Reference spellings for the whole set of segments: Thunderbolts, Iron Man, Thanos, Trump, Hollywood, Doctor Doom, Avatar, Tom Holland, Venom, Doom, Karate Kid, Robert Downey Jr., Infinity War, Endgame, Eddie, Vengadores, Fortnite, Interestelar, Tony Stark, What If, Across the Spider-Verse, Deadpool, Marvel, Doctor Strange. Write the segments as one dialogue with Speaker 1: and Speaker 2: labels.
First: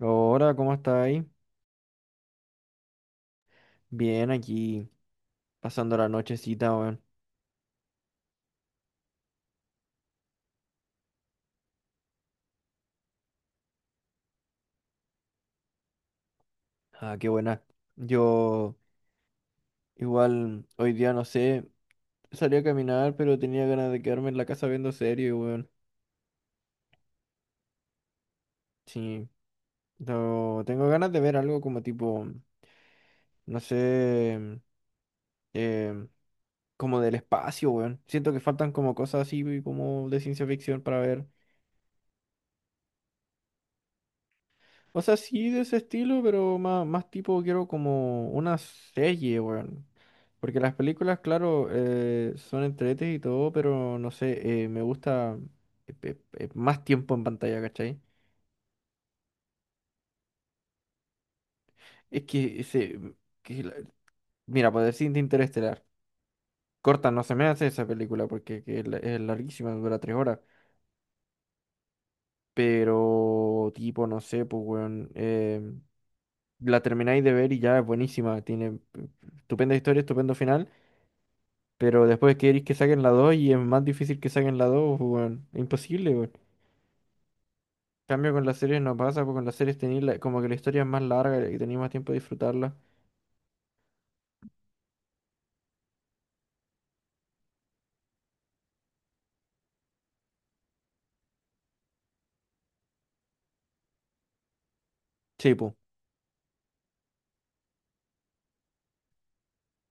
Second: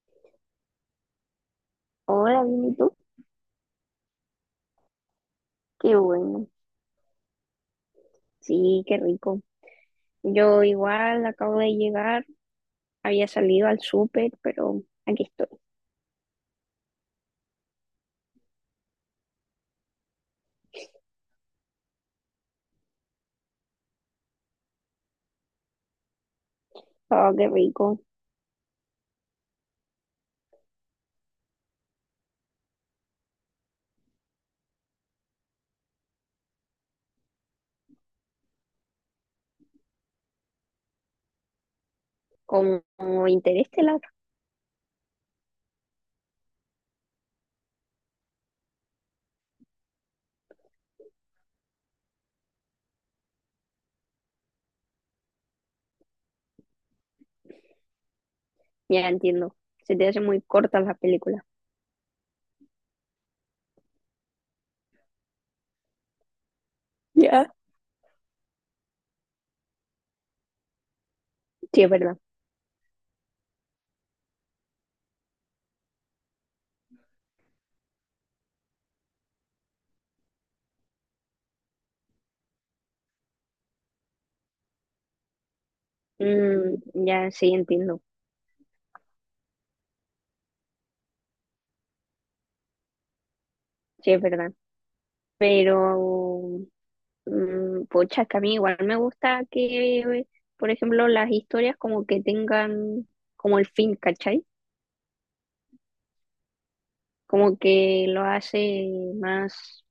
Speaker 1: Hola, ¿cómo estáis?
Speaker 2: Hola, bien, ¿y tú?
Speaker 1: Bien, aquí pasando
Speaker 2: Qué
Speaker 1: la
Speaker 2: bueno.
Speaker 1: nochecita, weón.
Speaker 2: Sí, qué rico. Yo igual acabo de llegar, había salido al súper, pero aquí estoy.
Speaker 1: Ah, qué buena. Yo igual hoy día no sé, salí a caminar, pero tenía ganas de quedarme en la casa viendo serie, weón.
Speaker 2: Oh, qué rico.
Speaker 1: Sí, no, tengo ganas de ver algo como tipo, no sé, eh, como del espacio, weón. Siento que faltan como cosas así como de ciencia ficción para ver.
Speaker 2: Como Interestelar,
Speaker 1: O sea, sí de ese estilo, pero más, más tipo quiero como una serie, weón. Porque las películas, claro, son entretes y todo, pero no sé, me gusta más tiempo en pantalla, ¿cachai?
Speaker 2: ya entiendo. Se te hacen muy cortas las películas.
Speaker 1: Es que ese... que la- mira, por decirte Interestelar. Corta, no se me
Speaker 2: Ya.
Speaker 1: hace esa película porque que es, es larguísima, dura 3 horas.
Speaker 2: Sí, es verdad.
Speaker 1: Pero, tipo, no sé, pues, weón. La termináis de ver y ya es buenísima. Tiene eh, estupenda historia, estupendo final. Pero después queréis que saquen la 2 y es más difícil que saquen la 2 pues, weón. Es imposible, weón. En
Speaker 2: Mm, ya, sí, entiendo.
Speaker 1: cambio con las series no pasa, porque con las series tenéis como que la historia es más larga y tenéis más tiempo de disfrutarla.
Speaker 2: Sí, es verdad. Pero, pocha, es que a mí igual me gusta que, por ejemplo, las historias como que tengan como el fin, ¿cachai?
Speaker 1: Sí, pues.
Speaker 2: Como que lo hace más.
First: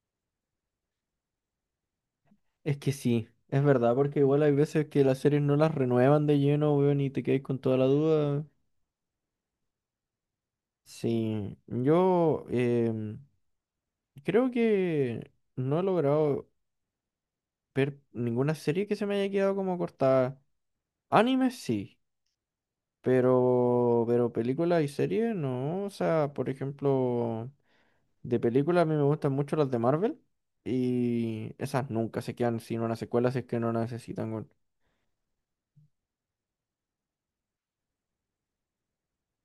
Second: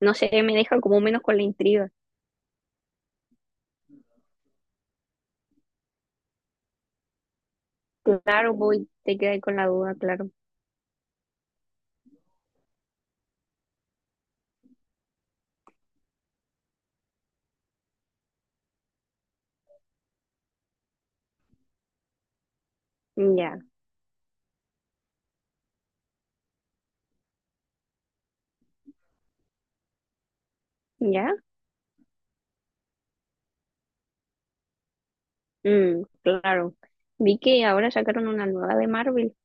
Speaker 2: No sé, me deja como menos con la intriga.
Speaker 1: Es que sí, es verdad, porque igual hay veces que las series no las renuevan de lleno, weón, y te quedáis con toda la duda.
Speaker 2: Claro, voy, te quedas con la duda, claro.
Speaker 1: Sí, yo creo que no he logrado ver ninguna serie que se me haya quedado como cortada. Anime sí.
Speaker 2: Ya,
Speaker 1: Pero películas y series, no. O sea, por ejemplo, de películas a mí me gustan mucho las de Marvel.
Speaker 2: ya.
Speaker 1: Y esas nunca se quedan sin una secuela si es que no la necesitan, weón.
Speaker 2: Mm, claro. Vi que ahora sacaron una nueva de Marvel.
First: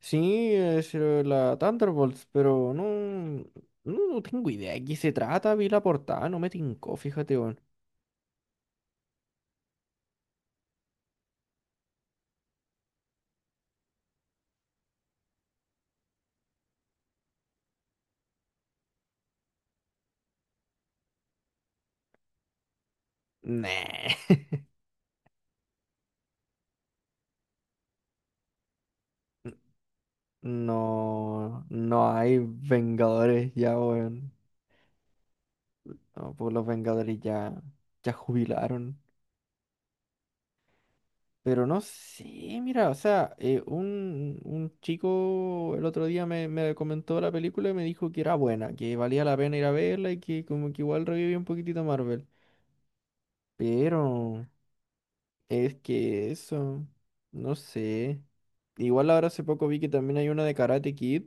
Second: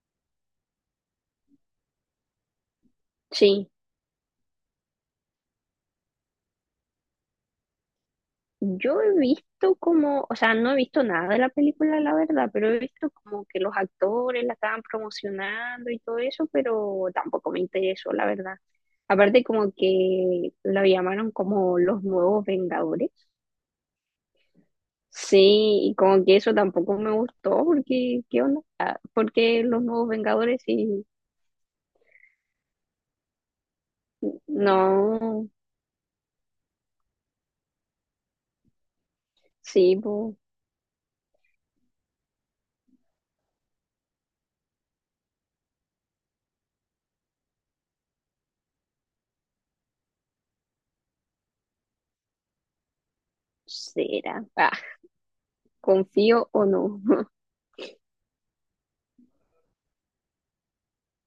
Speaker 1: Sí, es la Thunderbolts, pero no,
Speaker 2: Sí,
Speaker 1: no, no tengo idea de qué se trata. Vi la portada, no me tincó, fíjate, weón.
Speaker 2: yo he visto como, o sea, no he visto nada de la película, la verdad, pero he visto como que los actores la estaban promocionando y todo eso, pero tampoco me interesó, la verdad. Aparte como que lo llamaron como los nuevos Vengadores.
Speaker 1: Nah.
Speaker 2: Sí, y como que eso tampoco me gustó, porque, ¿qué onda? Ah, porque los nuevos Vengadores y
Speaker 1: No, no hay Vengadores ya, weón.
Speaker 2: no,
Speaker 1: No, pues los Vengadores ya, ya jubilaron.
Speaker 2: sí, pues,
Speaker 1: Pero no sé, mira, o sea, un chico el otro día me comentó la película y me dijo que era buena, que valía la pena ir a verla y que como que igual revivía un poquitito Marvel. Pero
Speaker 2: será. Ah,
Speaker 1: es que
Speaker 2: confío o no,
Speaker 1: eso, no sé. Igual ahora hace poco vi que también hay una de Karate Kid,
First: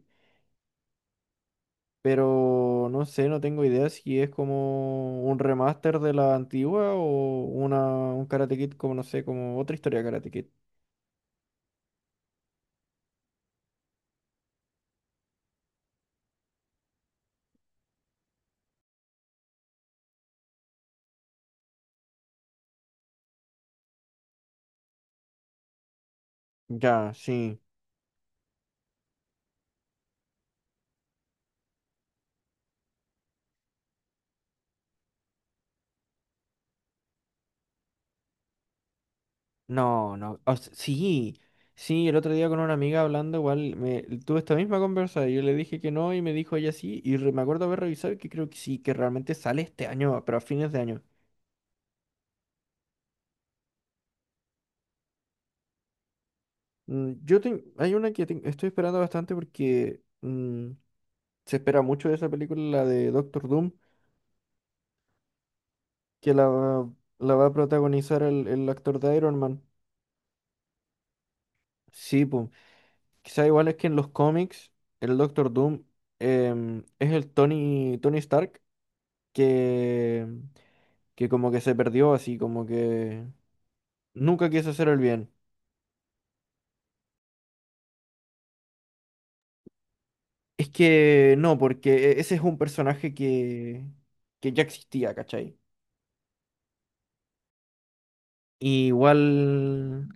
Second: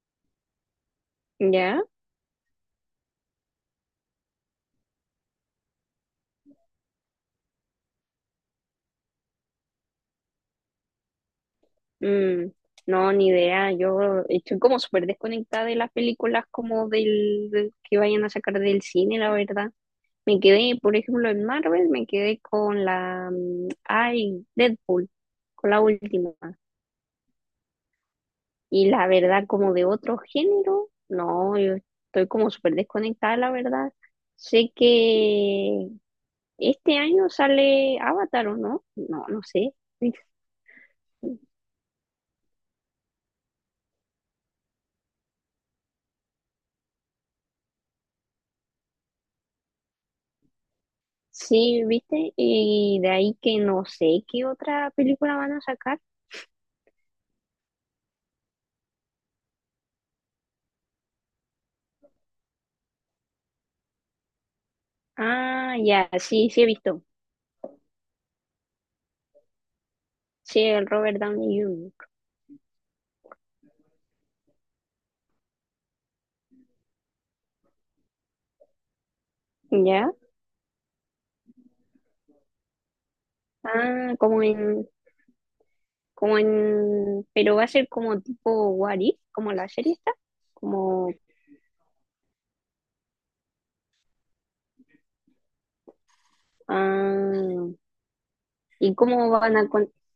Speaker 2: ¿ya?
Speaker 1: pero no sé, no tengo idea si es como un remaster de la antigua o un Karate Kid como, no sé, como otra historia de Karate Kid.
Speaker 2: Mm, no, ni idea, yo estoy como súper desconectada de las películas como del que vayan a sacar del cine, la verdad. Me quedé, por ejemplo, en Marvel, me quedé con la, ay, Deadpool, con la última.
Speaker 1: Ya, sí.
Speaker 2: Y la verdad, como de otro género, no, yo estoy como súper desconectada, la verdad. Sé que este año sale Avatar, ¿o no? No, no sé.
Speaker 1: No, no. Sí, sí, el otro día con una amiga hablando, igual me, tuve esta misma conversa. Yo le dije que no y me dijo ella sí. Y me acuerdo haber revisado y que creo que sí, que realmente sale este año, pero a fines de año.
Speaker 2: Sí, ¿viste? Y de ahí que no sé qué otra película van a sacar.
Speaker 1: Hay una que estoy esperando bastante porque se espera mucho de esa película, la de Doctor Doom,
Speaker 2: Ah, ya,
Speaker 1: que
Speaker 2: sí, sí he visto.
Speaker 1: la va a protagonizar el actor de Iron Man.
Speaker 2: Sí, el Robert Downey Jr.
Speaker 1: Sí, pues. Quizá igual es que en los cómics, el Doctor Doom es el Tony, Tony Stark.
Speaker 2: ¿Ya?
Speaker 1: que, que como que se perdió así, como que
Speaker 2: Ah, como
Speaker 1: nunca quiso
Speaker 2: en,
Speaker 1: hacer el bien.
Speaker 2: como en, pero va a ser como tipo What If, como la serie está.
Speaker 1: Es
Speaker 2: Como,
Speaker 1: que no, porque ese es un personaje que ya existía, ¿cachai?
Speaker 2: ah,
Speaker 1: Y
Speaker 2: ¿y cómo van a con...
Speaker 1: igual...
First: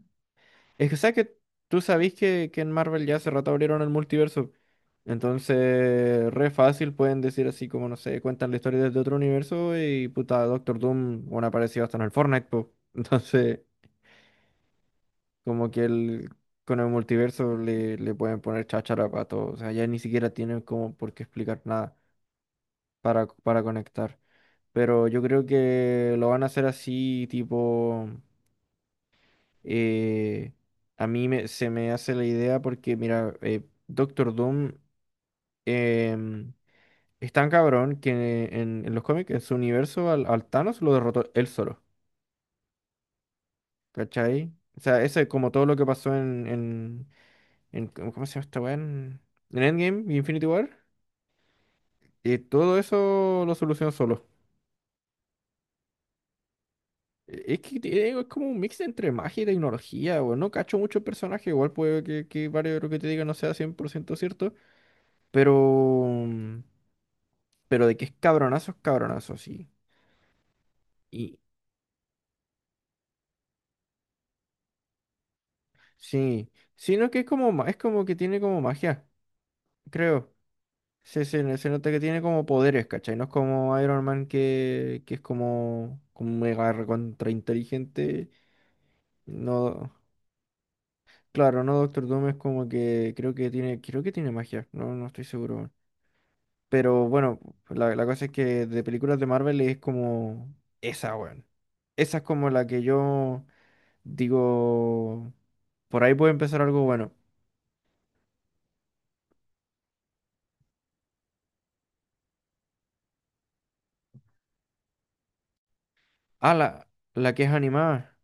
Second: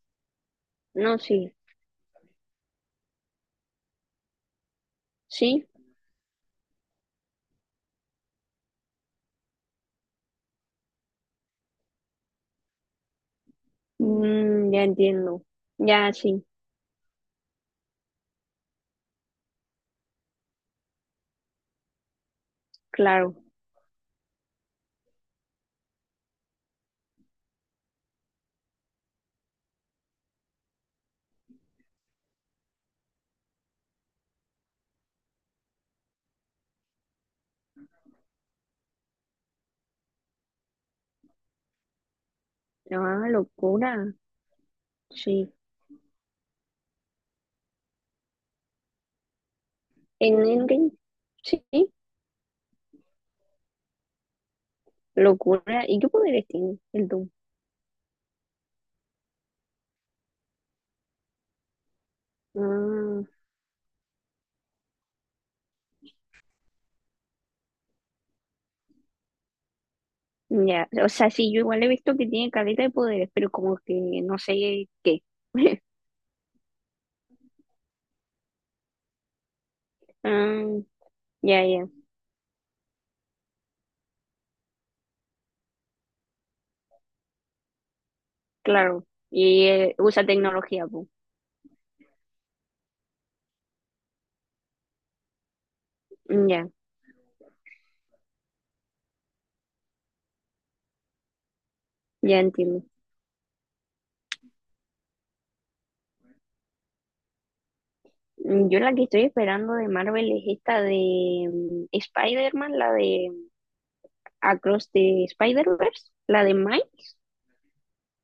Speaker 1: Es que, ¿sabes
Speaker 2: No,
Speaker 1: que...
Speaker 2: sí,
Speaker 1: Tú sabés que en Marvel ya hace rato abrieron el multiverso.
Speaker 2: sí,
Speaker 1: Entonces, re fácil pueden decir así como, no sé, cuentan la historia desde otro universo y puta, Doctor Doom, bueno, apareció hasta en el Fortnite, po. Entonces...
Speaker 2: ya entiendo.
Speaker 1: Como que
Speaker 2: Ya,
Speaker 1: el,
Speaker 2: sí,
Speaker 1: con el multiverso le pueden poner cháchara para todo. O sea, ya ni siquiera tienen como por qué explicar nada para,
Speaker 2: claro.
Speaker 1: para conectar. Pero yo creo que lo van a hacer así, tipo... eh, a mí se me hace la idea porque, mira, Doctor Doom em, es tan cabrón que en los cómics, en su universo, al Thanos lo derrotó él solo.
Speaker 2: Ah, locura,
Speaker 1: ¿Cachai? O sea, eso es como
Speaker 2: sí.
Speaker 1: todo lo que pasó en, ¿cómo se llama esta weá? En Endgame y
Speaker 2: En
Speaker 1: Infinity War,
Speaker 2: Endgame, sí,
Speaker 1: todo eso lo solucionó solo.
Speaker 2: locura. ¿Y qué poderes tiene el Doom?
Speaker 1: Digo, es como un mix entre magia y tecnología, weón. No cacho mucho el personaje, igual puede que varios de lo que te
Speaker 2: Ah,
Speaker 1: diga no sea 100% cierto, pero, pero de que es cabronazo, sí.
Speaker 2: ya, o sea,
Speaker 1: Y
Speaker 2: sí, yo igual he visto que tiene caleta de poderes, pero como que no sé qué.
Speaker 1: sí, sino que es como, es como que tiene como magia, creo.
Speaker 2: Ah,
Speaker 1: Se, se,
Speaker 2: ya,
Speaker 1: se
Speaker 2: ya,
Speaker 1: nota que tiene como poderes, ¿cachai? No es como Iron Man que es como, como mega recontra inteligente.
Speaker 2: claro. Y
Speaker 1: No,
Speaker 2: usa tecnología, pues.
Speaker 1: claro, no, Doctor Doom es como que creo que tiene magia, no, no estoy seguro, weón.
Speaker 2: Ya,
Speaker 1: Pero bueno, la cosa es que de películas de Marvel es como esa, weón. Esa es
Speaker 2: ya
Speaker 1: como la que
Speaker 2: entiendo.
Speaker 1: yo digo, por ahí puede empezar algo bueno.
Speaker 2: Yo la que estoy esperando de Marvel es esta de Spider-Man, la de Across the Spider-Verse, la
Speaker 1: Ah,
Speaker 2: de Miles.
Speaker 1: la que es animada.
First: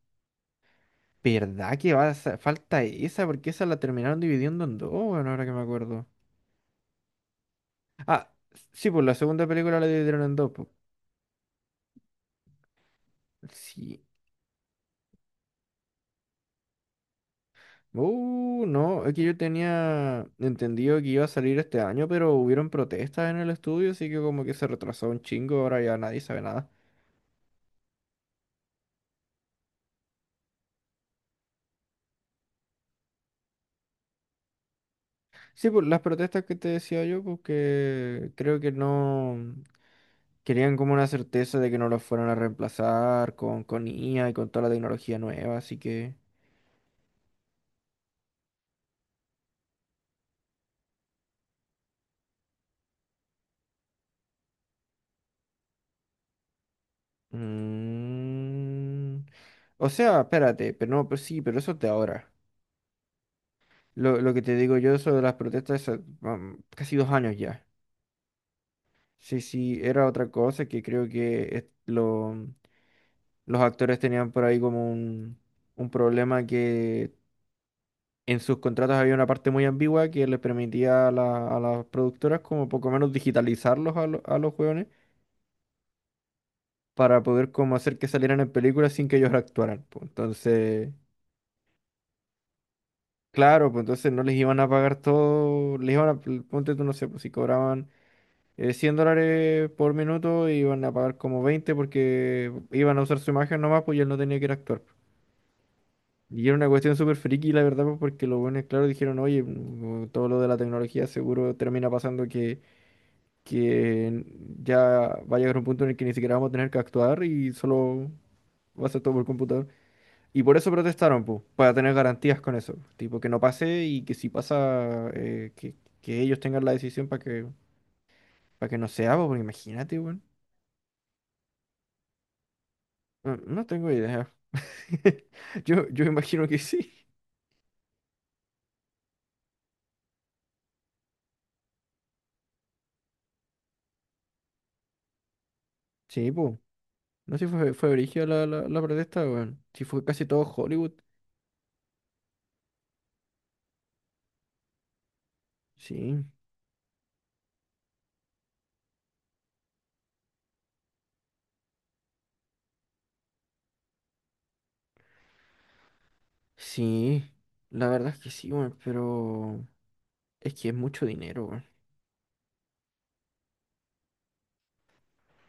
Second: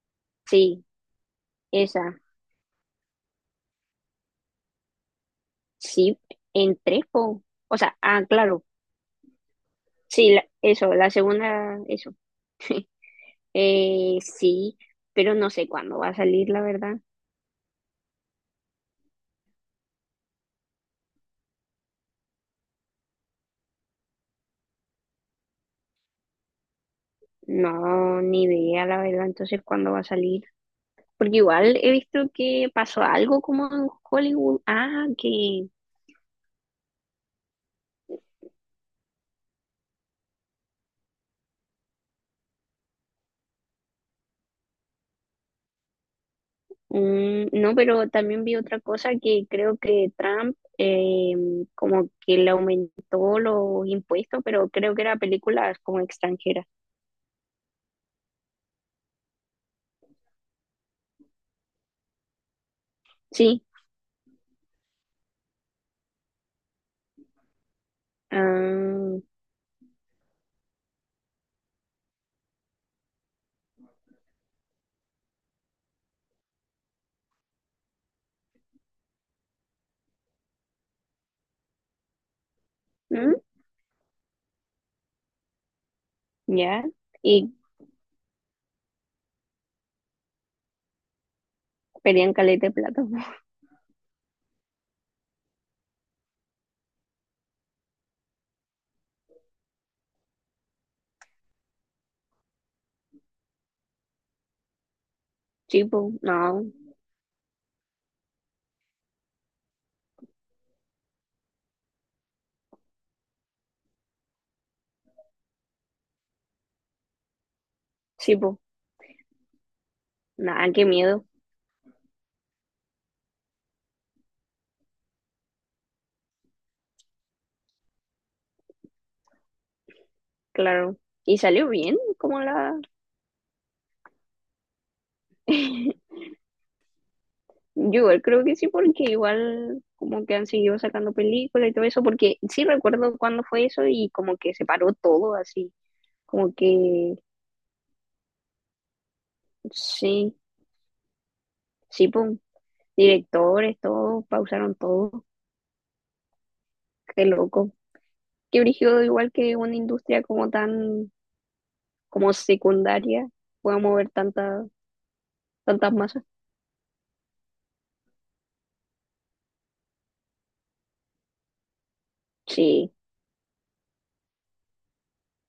Speaker 2: Sí,
Speaker 1: ¿Verdad que
Speaker 2: esa.
Speaker 1: falta esa? Porque esa la terminaron dividiendo en dos, weón, ahora que me acuerdo.
Speaker 2: Sí, entrepo. O sea, ah,
Speaker 1: Ah,
Speaker 2: claro.
Speaker 1: sí, pues la segunda película la dividieron
Speaker 2: Sí,
Speaker 1: en dos, pues.
Speaker 2: eso, la segunda, eso.
Speaker 1: Sí.
Speaker 2: Sí, pero no sé cuándo va a salir, la verdad.
Speaker 1: No, es que yo tenía entendido que iba a salir este año, pero hubieron protestas en el estudio, así que como que se retrasó un chingo, ahora ya nadie sabe nada.
Speaker 2: No, ni idea, la verdad. Entonces, ¿cuándo va a salir? Porque igual he visto que pasó algo como en Hollywood. Ah, que
Speaker 1: Sí, pues las protestas que te decía yo, porque creo que no querían como una certeza de que no los fueran a reemplazar con IA y con toda la tecnología nueva, así que...
Speaker 2: mm, no, pero también vi otra cosa que creo que Trump como que le aumentó los impuestos, pero creo que era películas como extranjeras.
Speaker 1: mm, o sea, espérate, pero no, pues sí, pero eso es de ahora.
Speaker 2: Sí.
Speaker 1: Lo que te digo yo sobre las protestas, casi 2 años ya.
Speaker 2: Ah,
Speaker 1: Sí, sí, era otra cosa que creo que los actores tenían por ahí como un problema que en sus contratos había una parte muy ambigua que les permitía a las productoras como poco menos
Speaker 2: ¿mm?
Speaker 1: digitalizarlos a los jóvenes
Speaker 2: Ya.
Speaker 1: para poder
Speaker 2: Y
Speaker 1: como hacer que salieran en películas sin que ellos actuaran, pues. Entonces,
Speaker 2: pedían caleta de plata.
Speaker 1: claro, pues entonces no les iban a pagar todo, les iban a, ponte tú, no sé, pues si cobraban 100 dólares por minuto y iban a pagar como 20 porque iban a usar su imagen nomás, pues y él no tenía que ir a actuar, pues.
Speaker 2: Sí, po,
Speaker 1: Y era
Speaker 2: no.
Speaker 1: una cuestión súper friki, la verdad, pues porque los buenos, claro, dijeron, oye, todo lo de la tecnología seguro termina pasando que ya va a llegar un punto en el que ni siquiera vamos a tener que actuar y solo
Speaker 2: Sí, po.
Speaker 1: va a ser todo por computador. Y por
Speaker 2: Nada,
Speaker 1: eso
Speaker 2: qué
Speaker 1: protestaron,
Speaker 2: miedo,
Speaker 1: pues, para tener garantías con eso. Tipo, que no pase y que si pasa, que ellos tengan la decisión para que no sea, pues, porque imagínate, weón.
Speaker 2: claro. Y salió bien, como la...
Speaker 1: No, no tengo idea. Yo imagino que sí.
Speaker 2: Yo igual creo que sí, porque igual como que han seguido sacando películas y todo eso, porque sí recuerdo cuándo fue eso y como que se paró todo así
Speaker 1: Sí, pues.
Speaker 2: como que
Speaker 1: No sé si fue brígida la protesta, weón. Si fue casi
Speaker 2: sí,
Speaker 1: todo Hollywood.
Speaker 2: sí, pum. Directores, todos, pausaron todo.
Speaker 1: Sí.
Speaker 2: Qué loco. Qué brígido, igual que una industria como tan, como secundaria, pueda mover tantas, tantas masas.
Speaker 1: Sí. La verdad es que sí, weón. Pero es que es mucho dinero, weón.
Speaker 2: Sí.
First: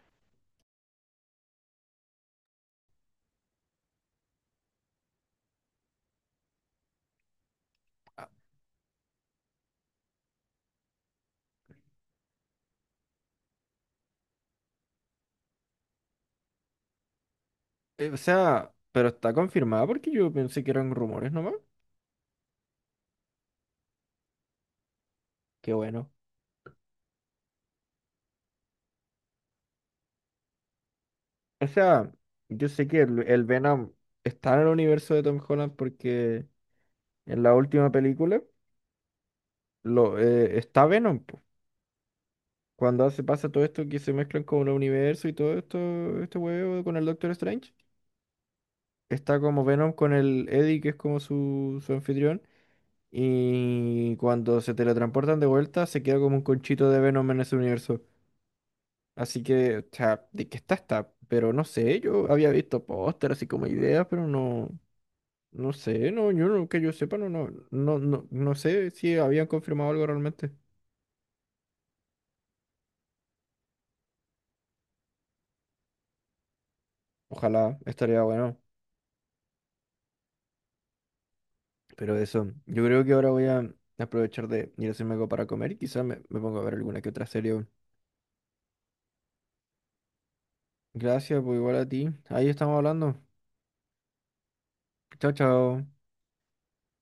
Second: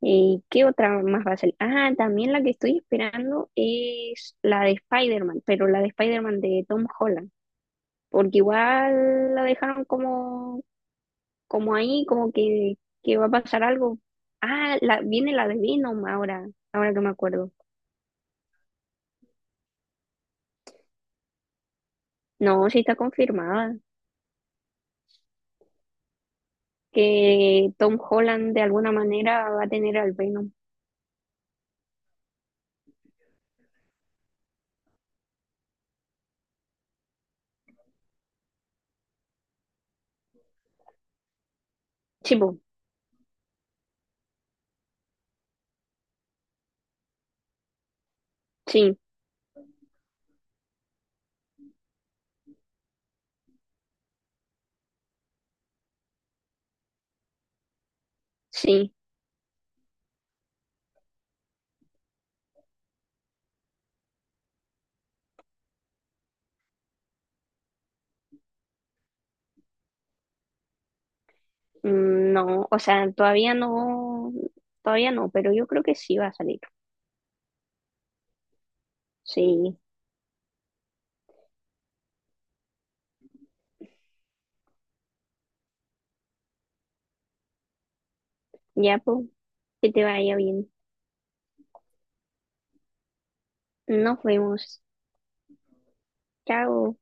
Speaker 2: ¿Y qué otra más va a salir? Ah, también la que estoy esperando es la de Spider-Man, pero la de Spider-Man de Tom Holland.
Speaker 1: Ah,
Speaker 2: Porque igual la dejaron como, como ahí, como que va a pasar algo. Ah, la, viene la de Venom ahora, ahora que me acuerdo.
Speaker 1: o sea, pero está confirmada porque yo pensé que eran rumores nomás.
Speaker 2: No, sí está confirmada
Speaker 1: Qué bueno.
Speaker 2: que Tom Holland de alguna manera va a tener al Venom.
Speaker 1: O sea, yo sé que el Venom está en el universo de Tom Holland porque en la última película está Venom, po.
Speaker 2: Sí, po,
Speaker 1: Cuando hace, pasa todo esto que se mezclan con el universo y todo esto, este huevo con el Doctor Strange,
Speaker 2: sí,
Speaker 1: está como Venom con el Eddie, que es como su anfitrión, y cuando se teletransportan de vuelta, se queda como un conchito de Venom en ese universo.
Speaker 2: sí.
Speaker 1: Así que, o sea, de que está, está, pero no sé, yo había visto póster así como ideas, pero no, no sé, no, yo no, que yo sepa, no sé si habían confirmado algo realmente.
Speaker 2: No, o sea, todavía no, pero yo creo que sí va a salir.
Speaker 1: Ojalá, estaría bueno.
Speaker 2: Sí,
Speaker 1: Pero eso, yo creo que ahora voy a aprovechar de ir a hacerme algo para comer y quizás me pongo a ver alguna que otra serie.
Speaker 2: ya, pues, que te vaya bien.
Speaker 1: Gracias, pues igual a ti. Ahí estamos hablando.
Speaker 2: Nos vemos.
Speaker 1: Chao, chao.
Speaker 2: Chao.